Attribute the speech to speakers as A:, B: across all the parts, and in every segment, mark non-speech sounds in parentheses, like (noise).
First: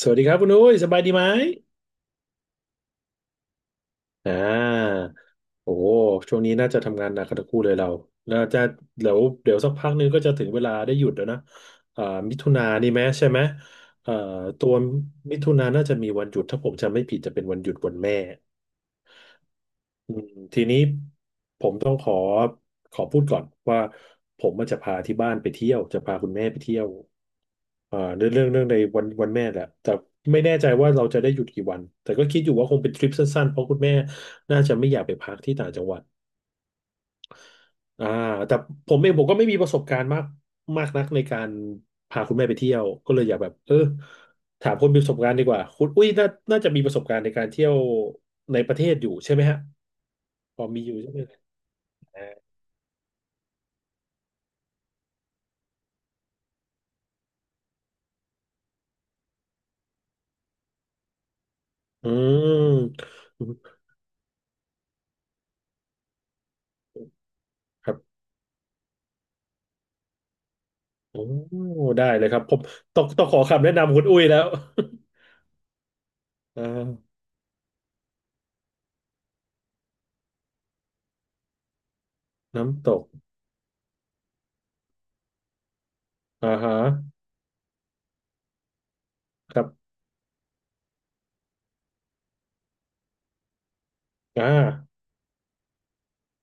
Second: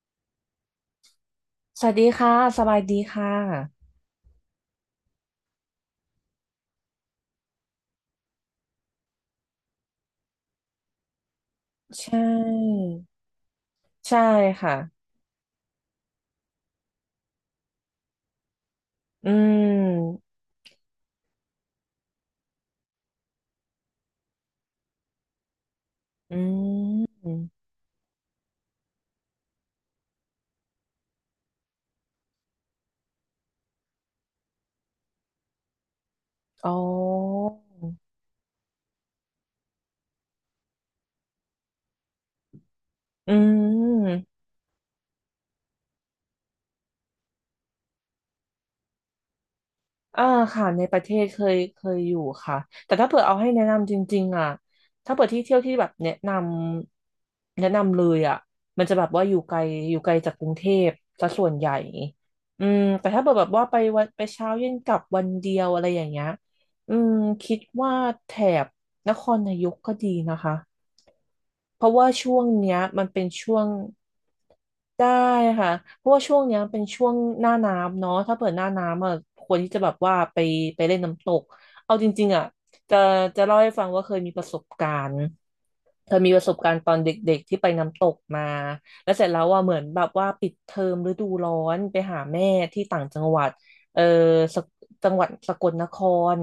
A: สวัสดีครับคุณอุ้ยสบายดีไหม
B: สวัสดีค่ะสบายดีค่ะ
A: อ่าโอ้โหช่วงนี้น่าจะทำงานหนักกันทั้งคู่เลยเราจะเดี๋ยวสักพักนึงก็จะถึงเวลาได้หยุดแล้วนะอ่า
B: ใช่
A: มิถุนานี่ไหมใช่ไหมเอ่อ
B: ใช่
A: ตั
B: ค่ะ
A: วมิถุนาน่าจะมีวันหยุดถ้าผมจำไม่ผิดจะเป็นวันหยุดวันแม่
B: อื
A: อื
B: ม
A: มทีนี้ผมต้องขอพูดก่อนว่าผมมันจะพาที่บ้านไปเที่ยวจะพาคุณ
B: อื
A: แม่ไปเที่ยว
B: ม
A: เรื่องในวันแม่แหละแต่ไม่แน่ใจว่าเราจะได้หยุดกี่วันแต่ก็คิดอยู่ว่าคงเป็นทริปสั้นๆเพราะคุณแม่น่าจะไม่อยากไปพักที่ต่างจังหวัด
B: อ๋อ
A: อ่าแต่ผมเองผมก็ไม่มีประสบการณ์มากมากนักในการพาคุณแม่ไปเที่ยวก็เลย
B: อื
A: อยากแบบ
B: ม
A: ถามคนมีประสบการณ์ดีกว่าคุณอุ้ยน่าจะมีประสบการณ์ในการเที่ยวในประเทศอยู่ใช่ไหมฮะ
B: อ่า
A: พอ
B: ค่ะใน
A: มีอ
B: ป
A: ยู่
B: ระเท
A: ใช่ไหม
B: ศเคยอยู่ค่ะแต่ถ้าเผื่อเอาให้แนะนำจริงๆอ่ะถ้าเผื่อที่เที่ยวที่แบบแนะนำเลยอ่ะมันจะแบบว่าอยู่ไกลจากกรุงเทพซะส่วนใหญ่
A: อื
B: อืมแต่
A: ม
B: ถ้าเผื่อแบบว่าไปเช้าเย็นกลับวันเดียวอะไรอย่างเงี้ยอืมคิด
A: ค
B: ว่า
A: รับ
B: แถบนครนายกก็ดีนะคะ
A: โอ้
B: เพราะ
A: ได้
B: ว่า
A: เลย
B: ช่
A: ค
B: ว
A: รับ
B: ง
A: ผม
B: เนี้ยมันเป็
A: ต้อ
B: น
A: งขอ
B: ช่ว
A: คำ
B: ง
A: แนะนำคุณอุ้ยแล้ว
B: ได้ค่ะเพราะว่าช่วงเนี้
A: (laughs)
B: ย
A: อ่า
B: เป็นช่วงหน้าน้ำเนาะถ้าเปิดหน้าน้ำอ่ะควรที่จะแบบว่าไปเล่นน้ำตกเอาจริงๆอ่ะ
A: น้ำต
B: จะ
A: ก
B: จะเล่าให้ฟังว่าเคยมีประสบการณ์ เธอมีประ
A: อ่า
B: สบกา
A: ฮะ
B: รณ์ตอนเด็กๆที่ไปน้ำตกมาแล้วเสร็จแล้ว
A: ค
B: ว่า
A: รั
B: เหมือน
A: บ
B: แบบว่าปิดเทอมฤดูร้อนไปหาแม่ที่ต่างจังหวัดเออ
A: อ่
B: สก
A: า
B: จังหวัดสกลนคร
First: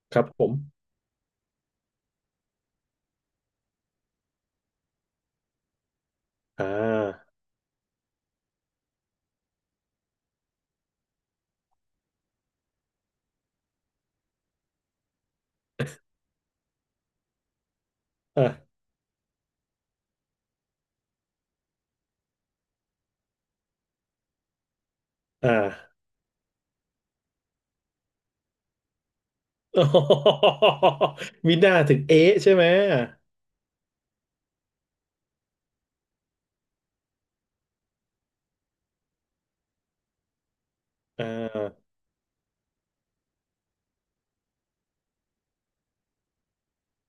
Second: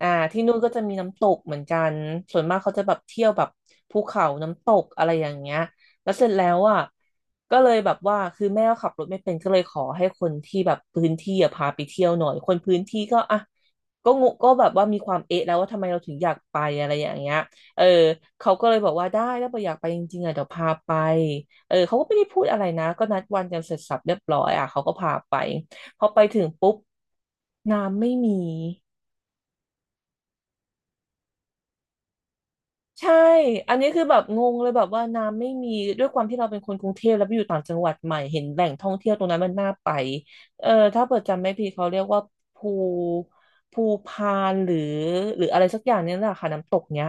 A: ครับ
B: ที่
A: ผม
B: นู่นก็จะมีน้ำตกเหมือนกันส่วนมากเขาจะแบบเที่ยวแบบภูเขาน้ำตกอะไรอย่างเงี้ยแล้วเสร็จแล้ว
A: อ่
B: อ่ะ
A: า
B: ก็เลยแบบว่าคือแม่ก็ขับรถไม่เป็นก็เลยขอให้คนที่แบบพื้นที่อ่ะพาไปเที่ยวหน่อยคนพื้นที่ก็อ่ะก็งงก็แบบว่ามีความเอะแล้วว่าทำไมเราถึงอยากไปอะไรอย่างเงี้ย เออเขาก็เล
A: อ่า
B: ยบอกว่าได้ถ้าเกิดอยากไปจริงๆอ่ะเดี๋ยวพาไปเออเขาก็ไม่ได้พูดอะไรนะก็นัดวันกันเสร็จสรรพเรียบร้อยอ่ะเขาก็พาไป
A: อ่า
B: พอไปถึงปุ๊บน้ำไม่มี
A: (laughs) โอโหมีหน้าถึงเอ๊ะใช่ไหม
B: ใช่ อันนี้คือแบบงงเลยแบบว่าน้ำไม่มีด้วยความที่เราเป็นคนกรุงเทพแล้วไปอยู่ต่างจังหวัดใหม่เห็นแหล่งท่องเที่ยวตรงนั้นมันน่าไปเออถ้าเปิด
A: อ่
B: จำไม่ผิดเขา
A: า
B: เรียกว่าภูภูพานหรืออะไรสักอย่างเนี้แหละค่ะน้ำตกเนี้ย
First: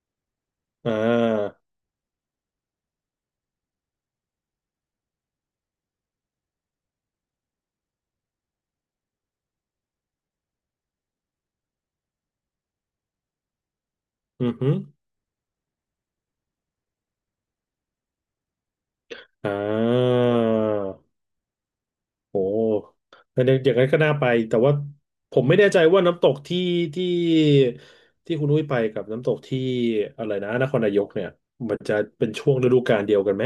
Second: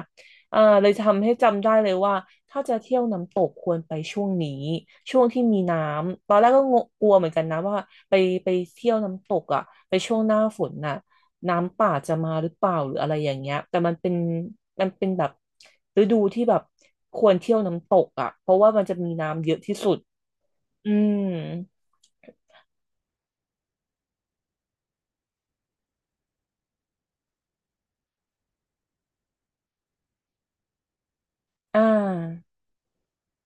B: เออเล
A: อ่
B: ยทำให้
A: า
B: จำได้เลยว่าถ้าจะเที่ยวน้ำตกควรไปช่วงนี้ช่วงที่มีน้ำตอนแรกก็งงกลัวเหมือนกันนะว่าไปไปเที่ยวน้ำตกอ่ะไปช่วงหน้าฝนน่ะ น้ำป่าจะมาหรือเปล่าหรืออะไรอย่างเงี้ยแต่
A: อือหื
B: มันเป็นแบบฤดูที่แบบควรเที่ยวน้ำตกอ่ะเพราะว่ามันจะมีน้ำ
A: อ่
B: เยอะที่สุดอื
A: า
B: ม
A: โอ้แต่ในอย่างนั้นก็น่าไป แต่ว่าผมไม่แน่ใจว่าน้ำตกที่ที่คุณนุ้ยไปกับน้ำตกที่อะไรนะนครนายกเนี่ยมั
B: อ่
A: นจะเป็น
B: า
A: ช่วงฤดูกาลเดียวกันไหม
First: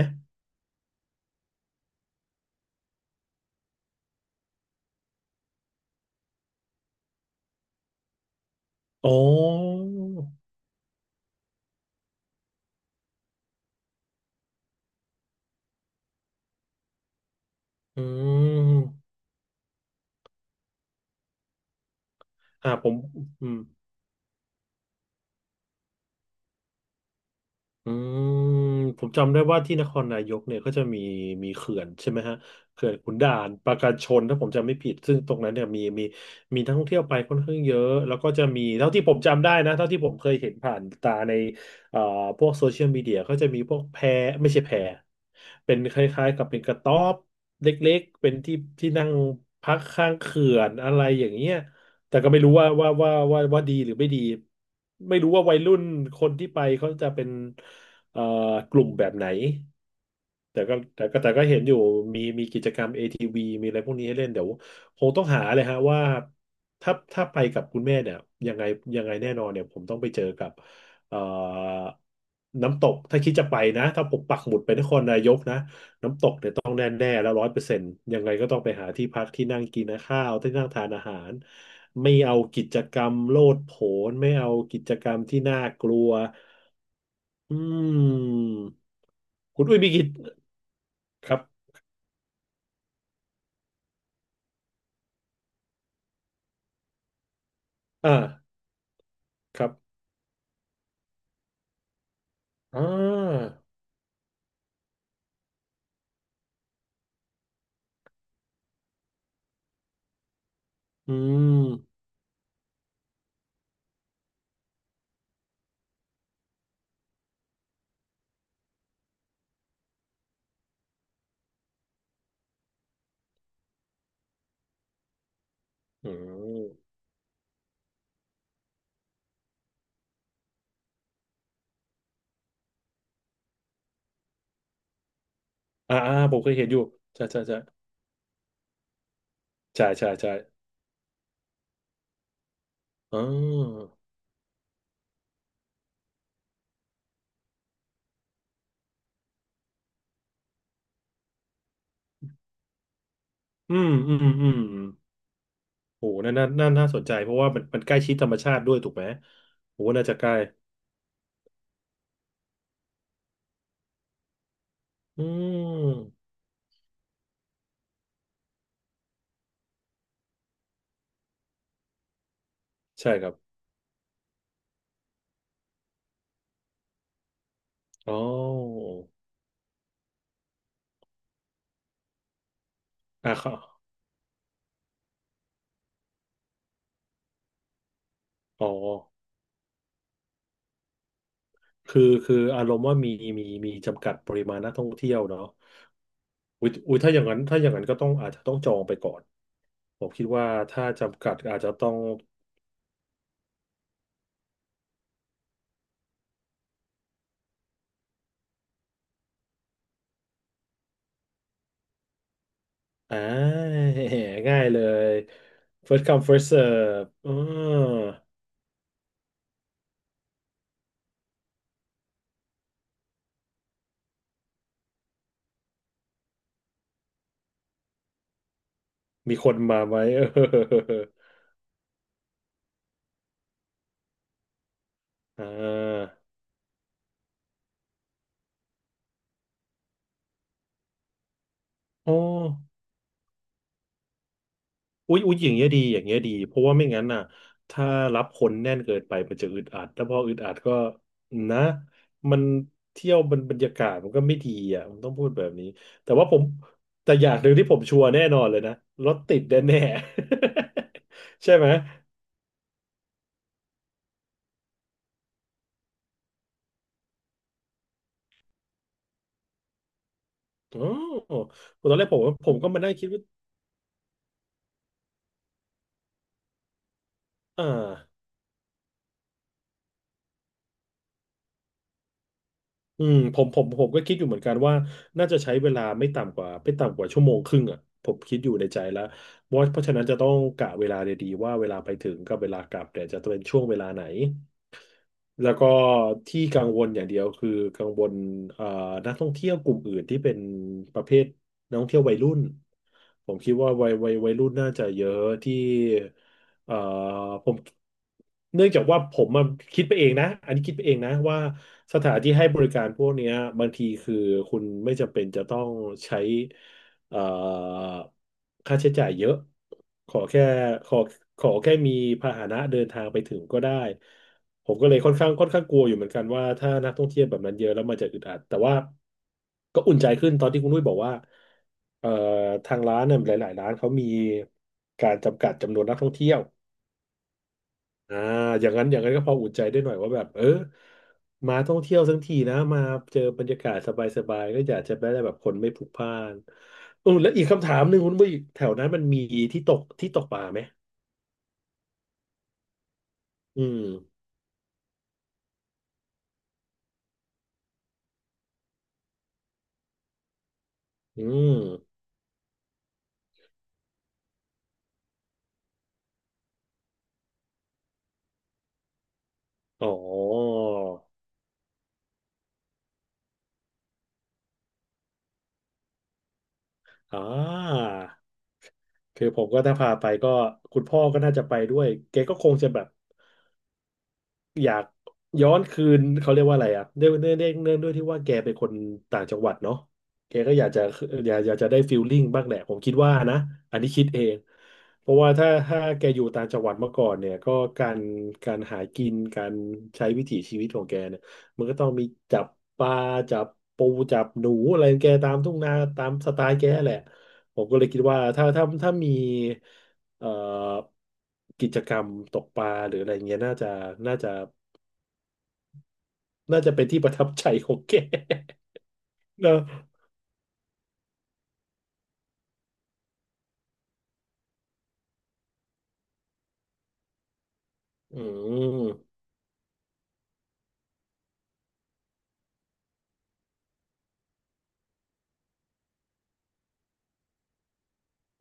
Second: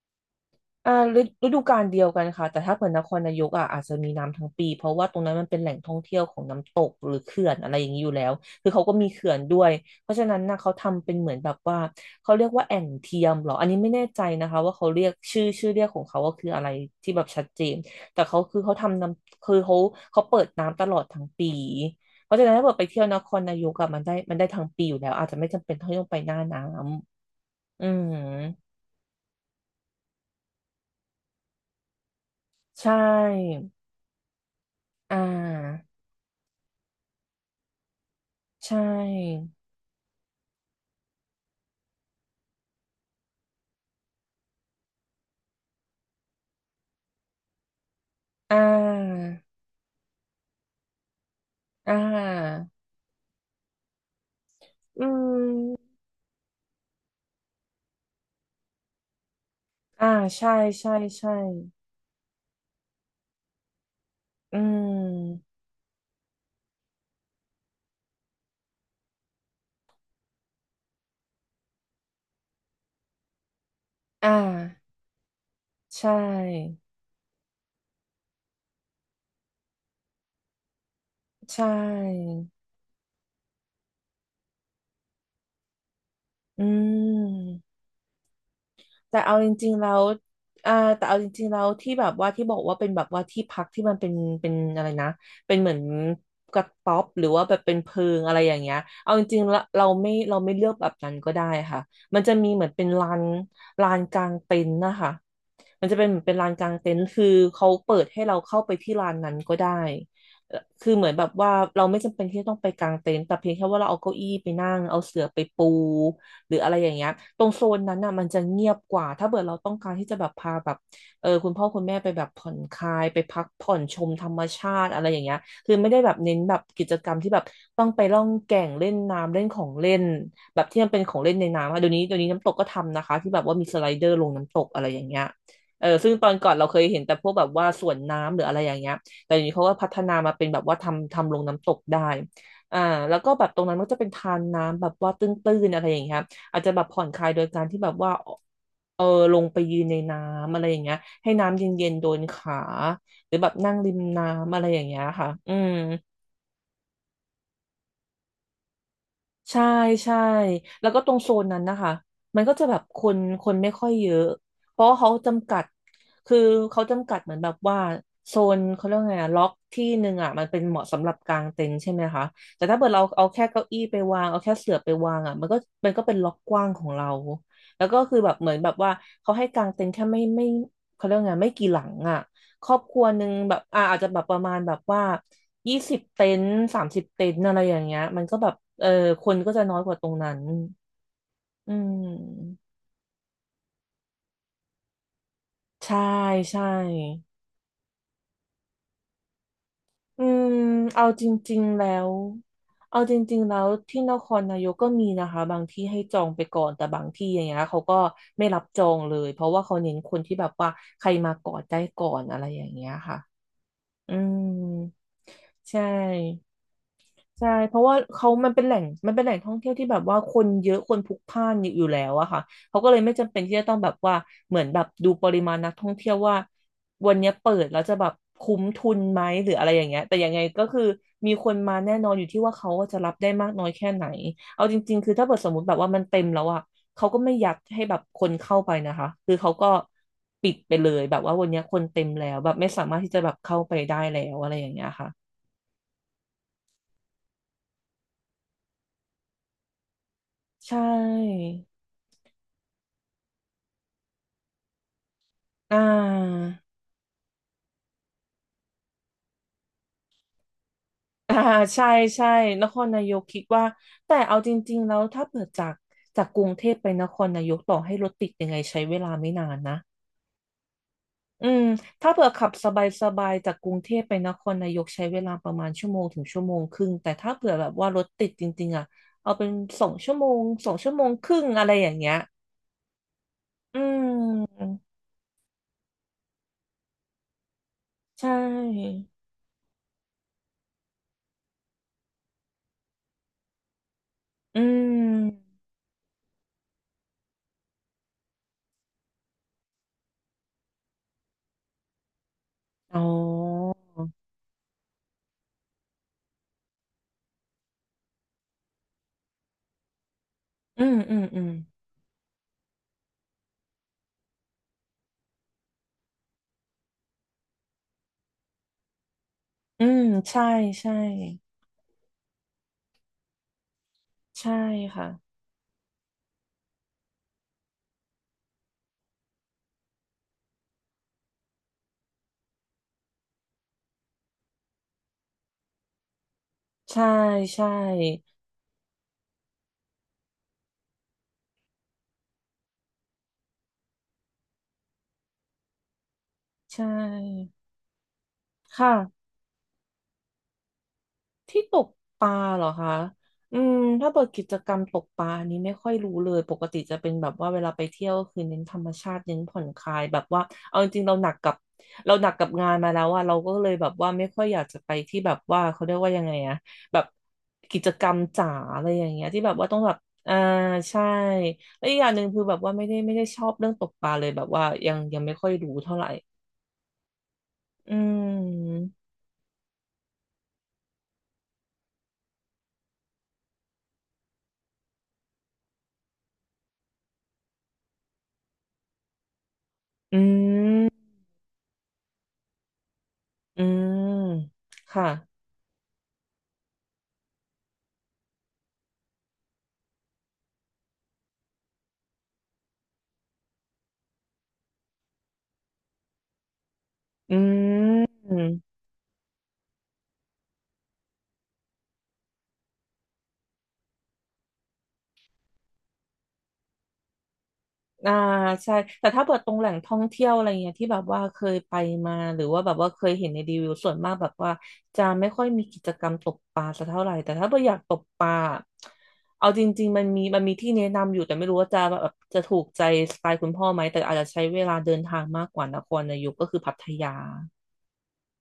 B: อ่าฤฤดูกาลเดียวกันค่ะแต่ถ้าเกิดนครนายกอ่ะอาจจะมีน้ำทั้งปีเพราะว่าตรงนั้นมันเป็นแหล่งท่องเที่ยวของน้ำตกหรือเขื่อนอะไรอย่างนี้อยู่แล้วคือเขาก็มี
A: อ๋
B: เขื่อนด้วย
A: อ
B: เพราะฉะนั้นนะเขาทำเป็นเหมือนแบบว่าเขาเรียกว่าแอ่งเทียมเหรออันนี้ไม่แน่ใจนะคะว่าเขาเรียกชื่อเรียกของเขาว่าคืออะไรที่แบบชัดเจน
A: อื
B: แต่เขาคือเขาทำน้
A: ม
B: ำคือเขาเขาเปิดน้ำตลอดทั้งปีเพราะฉะนั้นถ้าเกิดไป
A: ผม
B: เที่ยวนคร
A: อื
B: นา
A: ม
B: ยกอะมันได้ทั้งปีอยู่แล้วอาจจะไม่จำเป็นต้องไปหน้าน้ำอื
A: อืม
B: ม
A: ผมจำได้ว่าที่นครนายกเนี่ยก็จะมีเขื่อนใช่ไหมฮะ
B: ใช
A: เขื่อนขุนด่าน
B: ่
A: ปราการชนถ้าผมจำไม่ผิด
B: อ่
A: ซึ่งตรงนั้นเนี่ย
B: า
A: มีนักท่องเที่ยวไปค่อนข้างเยอะแล้วก็จะมี
B: ใช
A: เท่าที่ผม
B: ่
A: จำได้นะเท่าที่ผมเคยเห็นผ่านตาในเอ่อพวกโซเชียลมีเดียก็จะมีพวกแพไม่ใช่แพเป็นคล้ายๆกับเป็นกระต๊อบเล็กๆเป็น
B: อ่
A: ที่นั่ง
B: า
A: พักข้างเขื่อนอะไรอย่างเงี้ย
B: อ่
A: แต่ก็ไม่รู้
B: า
A: ว่าดีหรือไม่ดี
B: อื
A: ไม่รู้ว่าวัยรุ่น
B: ม
A: คนที่ไปเขาจะเป็นเอ่อกลุ่มแบบไหน
B: อ่าใช่ใช่ใช่
A: แต่ก็เห็นอยู่มีกิจกรรม ATV มีอะไรพวกนี้ให้เล่นเดี๋ยว
B: อื
A: คงต้องหา
B: ม
A: เลยฮะว่าถ้าไปกับคุณแม่เนี่ยยังไงยังไงแน่นอนเนี่ยผมต้องไปเจอกับเอ่อน้ำตกถ้าคิดจะไปนะถ้าผม
B: อ่
A: ปักหมุดไปนค
B: า
A: รนายกนะ
B: ใช
A: ต้อง
B: ่
A: แน่ๆแล้วร้อยเปอร์เซ็นต์ยังไงก็ต้องไปหาที่พักที่นั่งกินข้าวที่นั่งทานอาหาร
B: ใช่
A: ไม่เอากิจกรรมโลดโผนไม่เอากิจกรรมที่น่ากลัว
B: อืม
A: อืม
B: แต่เอาจ
A: คุณ
B: ริง
A: อุ้ย
B: ๆแล้
A: มี
B: ว
A: กิจ
B: อ่าแต่เอาจ
A: ครั
B: ริงๆแล้ว
A: บ
B: ที่แบบว่าที่บอกว่าเป็นแบบว่าที่พักมันเป็นเป็นอะไรนะเป็นเหมือนกระต๊อบหรือว่าแบบเป็นเพิ
A: อ่า
B: งอะไรอย่างเงี้ยเอาจริงๆแล้
A: ค
B: ว
A: รับ
B: เราไม่เลือกแบบนั้นก็ได้ค่ะมันจะมีเหมือน
A: อ่า
B: เป็นลานกลางเต็นท์นะคะมันจะเป็นเหมือนเป็นลานกลางเต็นท์คือเขาเปิดให้เราเข้าไปที่ลานนั้นก็ได้คือเหมือ
A: อื
B: นแบบว่าเราไม่
A: ม
B: จำเป็นที่จะต้องไปกางเต็นท์แต่เพียงแค่ว่าเราเอาเก้าอี้ไปนั่งเอาเสื่อไปปู หรืออะไรอย่างเงี้ยตรงโซนนั้นน่ะมันจะเงียบกว่าถ้าเกิดเราต้องการที่จะแบบพาแบบเออคุณพ่อคุณแม่ไปแบบผ่อนคลายไปพักผ่อนชมธรรมชาติอะไรอย่างเงี้ยคือไม่ได้
A: อื
B: แบบเน้นแบบกิ
A: ม
B: จกรรมที่แบบต้องไปล่องแก่งเล่นน้ำเล่นของเล่นแบบที่มันเป็นของเล่นในน้ำค่ะเดี๋ยวนี้น้ำตกก็ทำนะคะที่แบบว่ามีสไลเดอร์ลงน้ำตกอะไรอย่างเงี้ยเออ
A: อ่า
B: ซึ่ง
A: อ่า
B: ตอ
A: ผ
B: น
A: ม
B: ก่
A: เค
B: อน
A: ย
B: เรา
A: เห็นอ
B: เค
A: ยู่
B: ยเห็นแต่พ
A: ใช่
B: วก
A: ใช่
B: แบบ
A: ใช่
B: ว่าสวนน้ำหรืออะไรอย่างเงี้ยแต่เดี๋ยวนี้เขาก็
A: ใช่
B: พัฒ
A: ใช่
B: นา
A: ใช่
B: มาเป็นแบบว่าทำลงน้ำตกได้อ่าแล้
A: อ่
B: วก็แบบตรงนั้นมันก็จะเป็น
A: า
B: ทานน้ำแบบว่าตื้นๆอะไรอย่างเงี้ย อาจจะแบบผ่อนคลายโดยการที่แบบว่าเออลงไปยืนในน้ำอะไรอย่างเงี้ยให้น้ำเย็นๆโดนขาหรือแบบนั่
A: อื
B: งริ
A: ม
B: ม
A: อืมอื
B: น้ำ
A: ม
B: อะไรอ
A: อื
B: ย่า
A: ม
B: งเงี้ยค่ะอืม
A: โหนั่นน่าสนใจเพราะว่ามันใกล้ชิดธรรมชาติด้วยถูกไหม
B: ใช่
A: โหน่าจะ
B: ใช่
A: ใกล้
B: แล้วก็ตรงโซนนั้นนะคะมันก็จะแบบคนไม่ค่อยเยอะเพราะว่าเขา
A: อื
B: จำกัด
A: ม
B: คือเขาจำกัดเหมือนแบบว่าโซนเขาเรียกว่าไงอะล็อกที่หนึ่งอ่ะมันเป็นเหมาะสำหรับกางเต็นท์ใช่ไหมคะแต่ถ้าเกิดเรา
A: ใช่ค
B: เอา
A: รับ
B: แค่เก้าอี้ไปวางเอาแค่เสื่อไปวางอ่ะมันก็เป็นล็อกกว้างของเราแล้วก็
A: อ๋
B: คื
A: อ
B: อแบบเหมือนแบบว่าเขาให้กางเต็นท์แค่ไม่ไม่เขาเรียกว่าไงไม่กี่หลังอ่ะ ครอบครัวหนึ่ง
A: อ่ะครั
B: แบบ
A: บ
B: อาจจะแบบประมาณแบบว่า20 เต็นท์30 เต็นท์อะไรอย่างเงี้ยมันก็แบบ
A: อ๋อ
B: คนก็จะน้อยกว่าตรงนั้นอื
A: คือคือ
B: ม
A: อารมณ์ว่ามีมีจำกัดปริมาณนักท่องเที่ยวเนาะ
B: ใช่ใช่
A: อุ้ยอุ้ยถ้าอย่างนั้นถ้าอย่างนั้นก็ต้องอาจจะต้องจองไปก่อน ผม
B: อื
A: คิดว่า
B: ม
A: ถ้า
B: เอา
A: จำ
B: จ
A: กัดอา
B: ริ
A: จ
B: ง
A: จะ
B: ๆแล้
A: ต้อง
B: วเอาจริงๆแล้วที่นครนายกก็มีนะคะบางที่ให้จองไปก่อนแต่บางที่อย่างเงี้ยเขาก็ไม่รับจองเลยเพราะว่าเขาเน้นคนที่แบบว่าใครมาก่อนได้ก่อนอะไรอย่างเงี้ย
A: อ่
B: ค่ะ
A: า
B: อืม
A: ง่ายเลย
B: ใช
A: first come first
B: ่
A: serve
B: ใช่เพราะว่าเขามันเป็นแหล่งมันเป็นแหล่งท่องเที่ยวที่แบบว่าคนเยอะคนพลุกพล่านอยู่แล้วอะค่ะเขาก็เลยไม่จำเป็นที่จะต้องแบบว่าเหมือนแบบดูปริมาณนักท่องเที่ยวว่าวันเนี้ยเปิดแล้วจะแบบคุ้มทุนไหม
A: มี
B: ห
A: ค
B: รือ
A: น
B: อะไรอ
A: มา
B: ย่าง
A: ไหม
B: เงี้ย
A: (laughs)
B: แต่ยังไงก็คือมีคนมาแน่นอนอยู่ที่ว่าเขาจะรับได้มากน้อยแค่ไหนเอาจริงๆคือถ้าเปิด
A: เออ
B: สมมติแบบว่ามัน
A: อ่า
B: เต็มแล้วอะเขาก็ไม่ยัดให้แบบคนเข้าไปนะคะคือเขาก็ปิดไปเลยแบบว่าวันเนี้ยคนเต็ม
A: อ๋อ
B: แล้วแบบไม่สามารถที่จะแบบเข้าไปได้แล้วอะไรอย่างเงี้ยค่ะ
A: อุ๊ยอุ๊ยอย่างเงี้ยดีอย่างเงี้ยดีเพราะว่าไม่งั้นน่ะถ้ารับคนแน่นเกินไปมันจะอึดอัดแล้วพออึดอัดก็
B: ใช่
A: นะมันเที่ยวมันบรรยากาศมันก็ไม่ดีอ่ะผมต้องพูดแบบนี้
B: อ่
A: แต่ว่าผ
B: า
A: มแต่อย่างหนึ่งที่ผมชัวร์แน่นอนเลยนะรถติดแน่ๆ
B: (laughs) อ่า
A: (laughs) ใช่ไหม
B: ใช่ใช่นครนายกคิดว่าแต่เอาจริงๆแล้วถ้าเปิดจากกรุงเทพไปนครนายกต่อให้รถติดยังไงใช้เวลาไม่นานนะ
A: อ๋อผ
B: อืม
A: มตอนแรก
B: ถ้าเปิดขั
A: ผ
B: บ
A: ม
B: ส
A: ก็มานั่งคิดว่า
B: บายๆจากกรุงเทพไปนครนายกใช้เวลาประมาณชั่วโมงถึงชั่วโมงครึ่งแต่ถ้าเผื่อ
A: อ่
B: แบบว่ารถ
A: า
B: ติดจริงๆอ่ะเอาเป็นสองชั่วโมง2 ชั่วโมงครึ่งอะไรอย่างเงี้ย
A: อืมผม
B: อื
A: ผมก็คิดอยู่เหมือนกัน
B: ม
A: ว่าน่าจะใช้เวลาไม่ต่ำกว่าชั่วโมงครึ่งอ่ะผม
B: ใช
A: คิดอยู่ในใจ
B: ่
A: แล้วว่าเพราะฉะนั้นจะต้องกะเวลาดีๆว่าเวลาไปถึงกับเวลากลับเนี่ยจะเป็นช่วงเวลาไหน
B: อื
A: แล้
B: ม
A: วก็ที่กังวลอย่างเดียวคือกังวลเอ่อนักท่องเที่ยวกลุ่มอื่นที่เป็นประเภทนักท่องเที่ยววัยรุ่น
B: อ๋อ
A: ผมคิดว่าวัยรุ่นน่าจะเยอะที่เอ่อผมเนื่องจากว่าผมมาคิดไปเองนะอันนี้คิด
B: อื
A: ไปเอ
B: ม
A: งนะ
B: อืม
A: ว่า
B: อืม
A: สถานที่ให้บริการพวกเนี้ยบางทีคือคุณไม่จำเป็นจะต้องใช้เอ่อค่าใช้จ่ายเยอะ
B: อืม
A: ขอ
B: ใช่
A: แค่ข
B: ใช่
A: อขอแค่มีพาหนะเดินทางไปถึงก็ได้
B: ใช่
A: ผมก็เลย
B: ค่ะ
A: ค่อนข้างกลัวอยู่เหมือนกันว่าถ้านักท่องเที่ยวแบบนั้นเยอะแล้วมันจะอึดอัดแต่ว่าก็อุ่นใจขึ้นตอนที่คุณนุ้ยบอกว่าเอ่อทางร้านเนี่ยหลายๆร้านเขามีการจำกัดจำนวนนักท่องเที่ยว
B: ใช่ใช่
A: อ่าอย่างนั้นอย่างนั้นก็พออุ่นใจได้หน่อยว่าแบบเออมาท่องเที่ยวทั้งทีนะมาเจอบรรยากาศสบายๆก็อยากจะได้แบบคนไม่พลุกพล่าน
B: ใช
A: อือแล้วอีก
B: ่
A: คำถามหนึ่งคุณนุ้ยแถวนั้น
B: ค่ะ
A: มันมีที่ตกปลาไหม
B: ที่ตกปลาเหรอคะอื
A: อื
B: ม
A: ม
B: ถ้าเปิดกิจกรรมตกปลาอันนี้ไม่ค่อยรู้เลยปกติจะเป็นแบบว่าเวลาไปเที่ยวก็คือเน้นธรรมชาติเน้นผ่อนคลายแบบว่าเอาจริงๆเรา
A: อื
B: หนักกั
A: ม
B: บเราหนักกับงานมาแล้วอะเราก็เลยแบบว่าไม่ค่อยอยากจะไปที่แบบว่าเขาเรียกว่ายังไงอะแบบกิจกรรมจ๋าอะไรอย่างเงี้ยที่แบบว่าต้อง
A: อ๋อ
B: แบบอ่าใช่แล้วอีกอย่างหนึ่งคือแบบว่าไม่ได้ชอบเรื่องตกปลาเลยแบบว่ายังไม่ค่อยรู้เท่าไหร่
A: อ่า
B: อืม
A: คือผมก็ถ้าพาไปก็คุณพ่อก็น่าจะไปด้วยแกก็คงจะแบบอยากย้อนคืนเขาเรียกว่าอะไรอ่ะเนื่องด้วยที่ว่าแกเป็นคนต่างจังหวัดเนาะ
B: อื
A: แกก็อยากจะ
B: ม
A: อยากจะได้ฟีลลิ่งบ้างแหละผมคิดว่านะ
B: อื
A: อันนี้คิดเอง
B: ม
A: เพ
B: ค่ะ
A: ราะว่าถ้าแกอยู่ต่างจังหวัดมาก่อนเนี่ยก็การการหากินการใช้วิถีชีวิตของแกเนี่ยมันก็ต้องมีจับปลาจับปูจับหนูอะไรของแกตามทุ่งนาตามสไตล์แกแหละ
B: อื
A: ผมก็เลยคิดว่าถ้า
B: ม
A: ถ้าถ้ามี เอ่อกิจกรรมตกปลาหรืออะไรเงี้ยน่าจะน่าจะเป็นที่ประทับใจของแก
B: อ่าใช่ แต่ถ้าเปิดต
A: เน
B: รง
A: อะ
B: แหล่งท่องเที่ยวอะไรเงี้ยที่แบบว่าเคยไปมาหรือว่าแบบว่าเคยเห็นในรีวิวส่วนมากแบบว่าจะไม่ค่อยมีกิจกรรมตกปลาสักเท่าไหร่แต่ถ้าเปิดอยากตก
A: อื
B: ปลา
A: ม
B: เอาจริงๆมันมีที่แนะนำอยู่แต่ไม่รู้ว่าจะแบบจะถูกใจสไตล์คุณพ่อไหมแต่อาจจะใช้เวลาเดินทางมากกว่านครนายกก็คือพัทยา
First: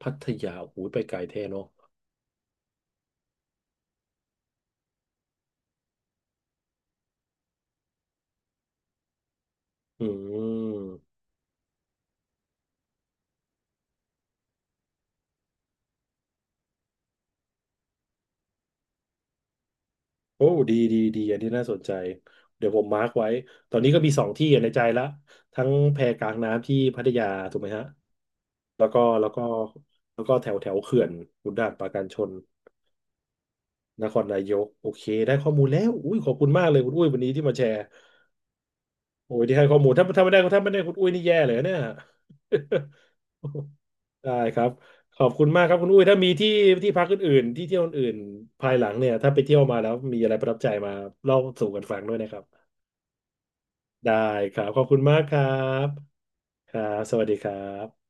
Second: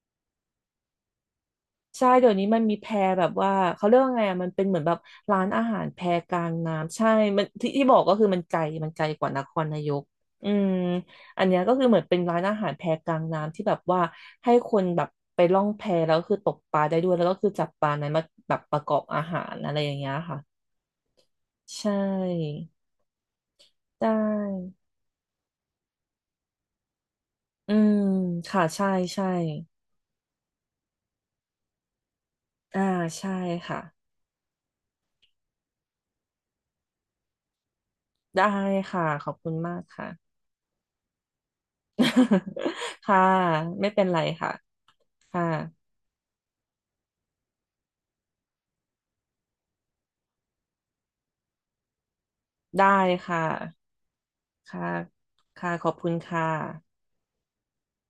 A: พัทยาโอ้โหูไปไกลแท้เนาะ
B: ใช่เดี๋ยวนี้มันมีแพแบบว่าเขาเรียกว่าไงอ่ะมันเป็นเหมือนแบบร้านอาหารแพกลางน้ำใช่มันที่ที่บอกก็คือมันไกลกว่านครนายก
A: อื
B: อืม
A: ม
B: อันเนี้ยก็คือเหมือนเป็นร้านอาหารแพกลางน้ำที่แบบว่าให้คนแบบไปล่องแพแล้วก็คือตกปลาได้ด้วยแล้วก็คือจับปลานั้นมาแบบประกอบอาหารอะไรอย่างเงี้ยค่ะ
A: โอ้ดีอันนี้น่าสน
B: ใช่
A: ใจเดี๋ยวผมมาร์กไว้ตอนนี้ก็
B: ได
A: มีสองที่ใน
B: ้
A: ใจละทั้งแพกลางน้ำที่พัทยาถูกไหม
B: อื
A: ฮะ
B: มค่ะ
A: แล้
B: ใช่
A: วก็
B: ใช่
A: แล้วก็แล้วก็แถวแถวเขื่อนขุนด่านปราการชน
B: อ่าใช่ค่ะ
A: นครนายกโอเคได้ข้อมูลแล้วอุ้ยขอบคุณมากเลยคุณอุ้ยวันนี้ที่มาแชร์
B: ได้ค่ะขอ
A: โอ้
B: บ
A: ย
B: คุณ
A: ที่ให้
B: มา
A: ข้อ
B: ก
A: มูลถ้า
B: ค่ะ
A: ถ้าไม่ได้ถ้าไม่ได้คุณอุ้ยนี่แย่เลยนะเนี่ย (laughs)
B: (laughs) ค่ะไม่เป็นไร
A: ได้
B: ค่ะ
A: ครับขอบ
B: ค่ะ
A: คุณมากครับคุณอุ้ยถ้ามีที่พักอื่นๆที่เที่ยวอื่นๆภายหลังเนี่ยถ้าไปเที่ยวมาแล้วมีอะไรประทับใจมาเล่าสู่กันฟังด้วยนะครับ
B: ได้ค่ะ
A: ได้ครับข
B: ค่ะ
A: อบคุณมากครั
B: ค่ะข
A: บ
B: อบคุณค่ะ
A: ครับสวัสดีครับ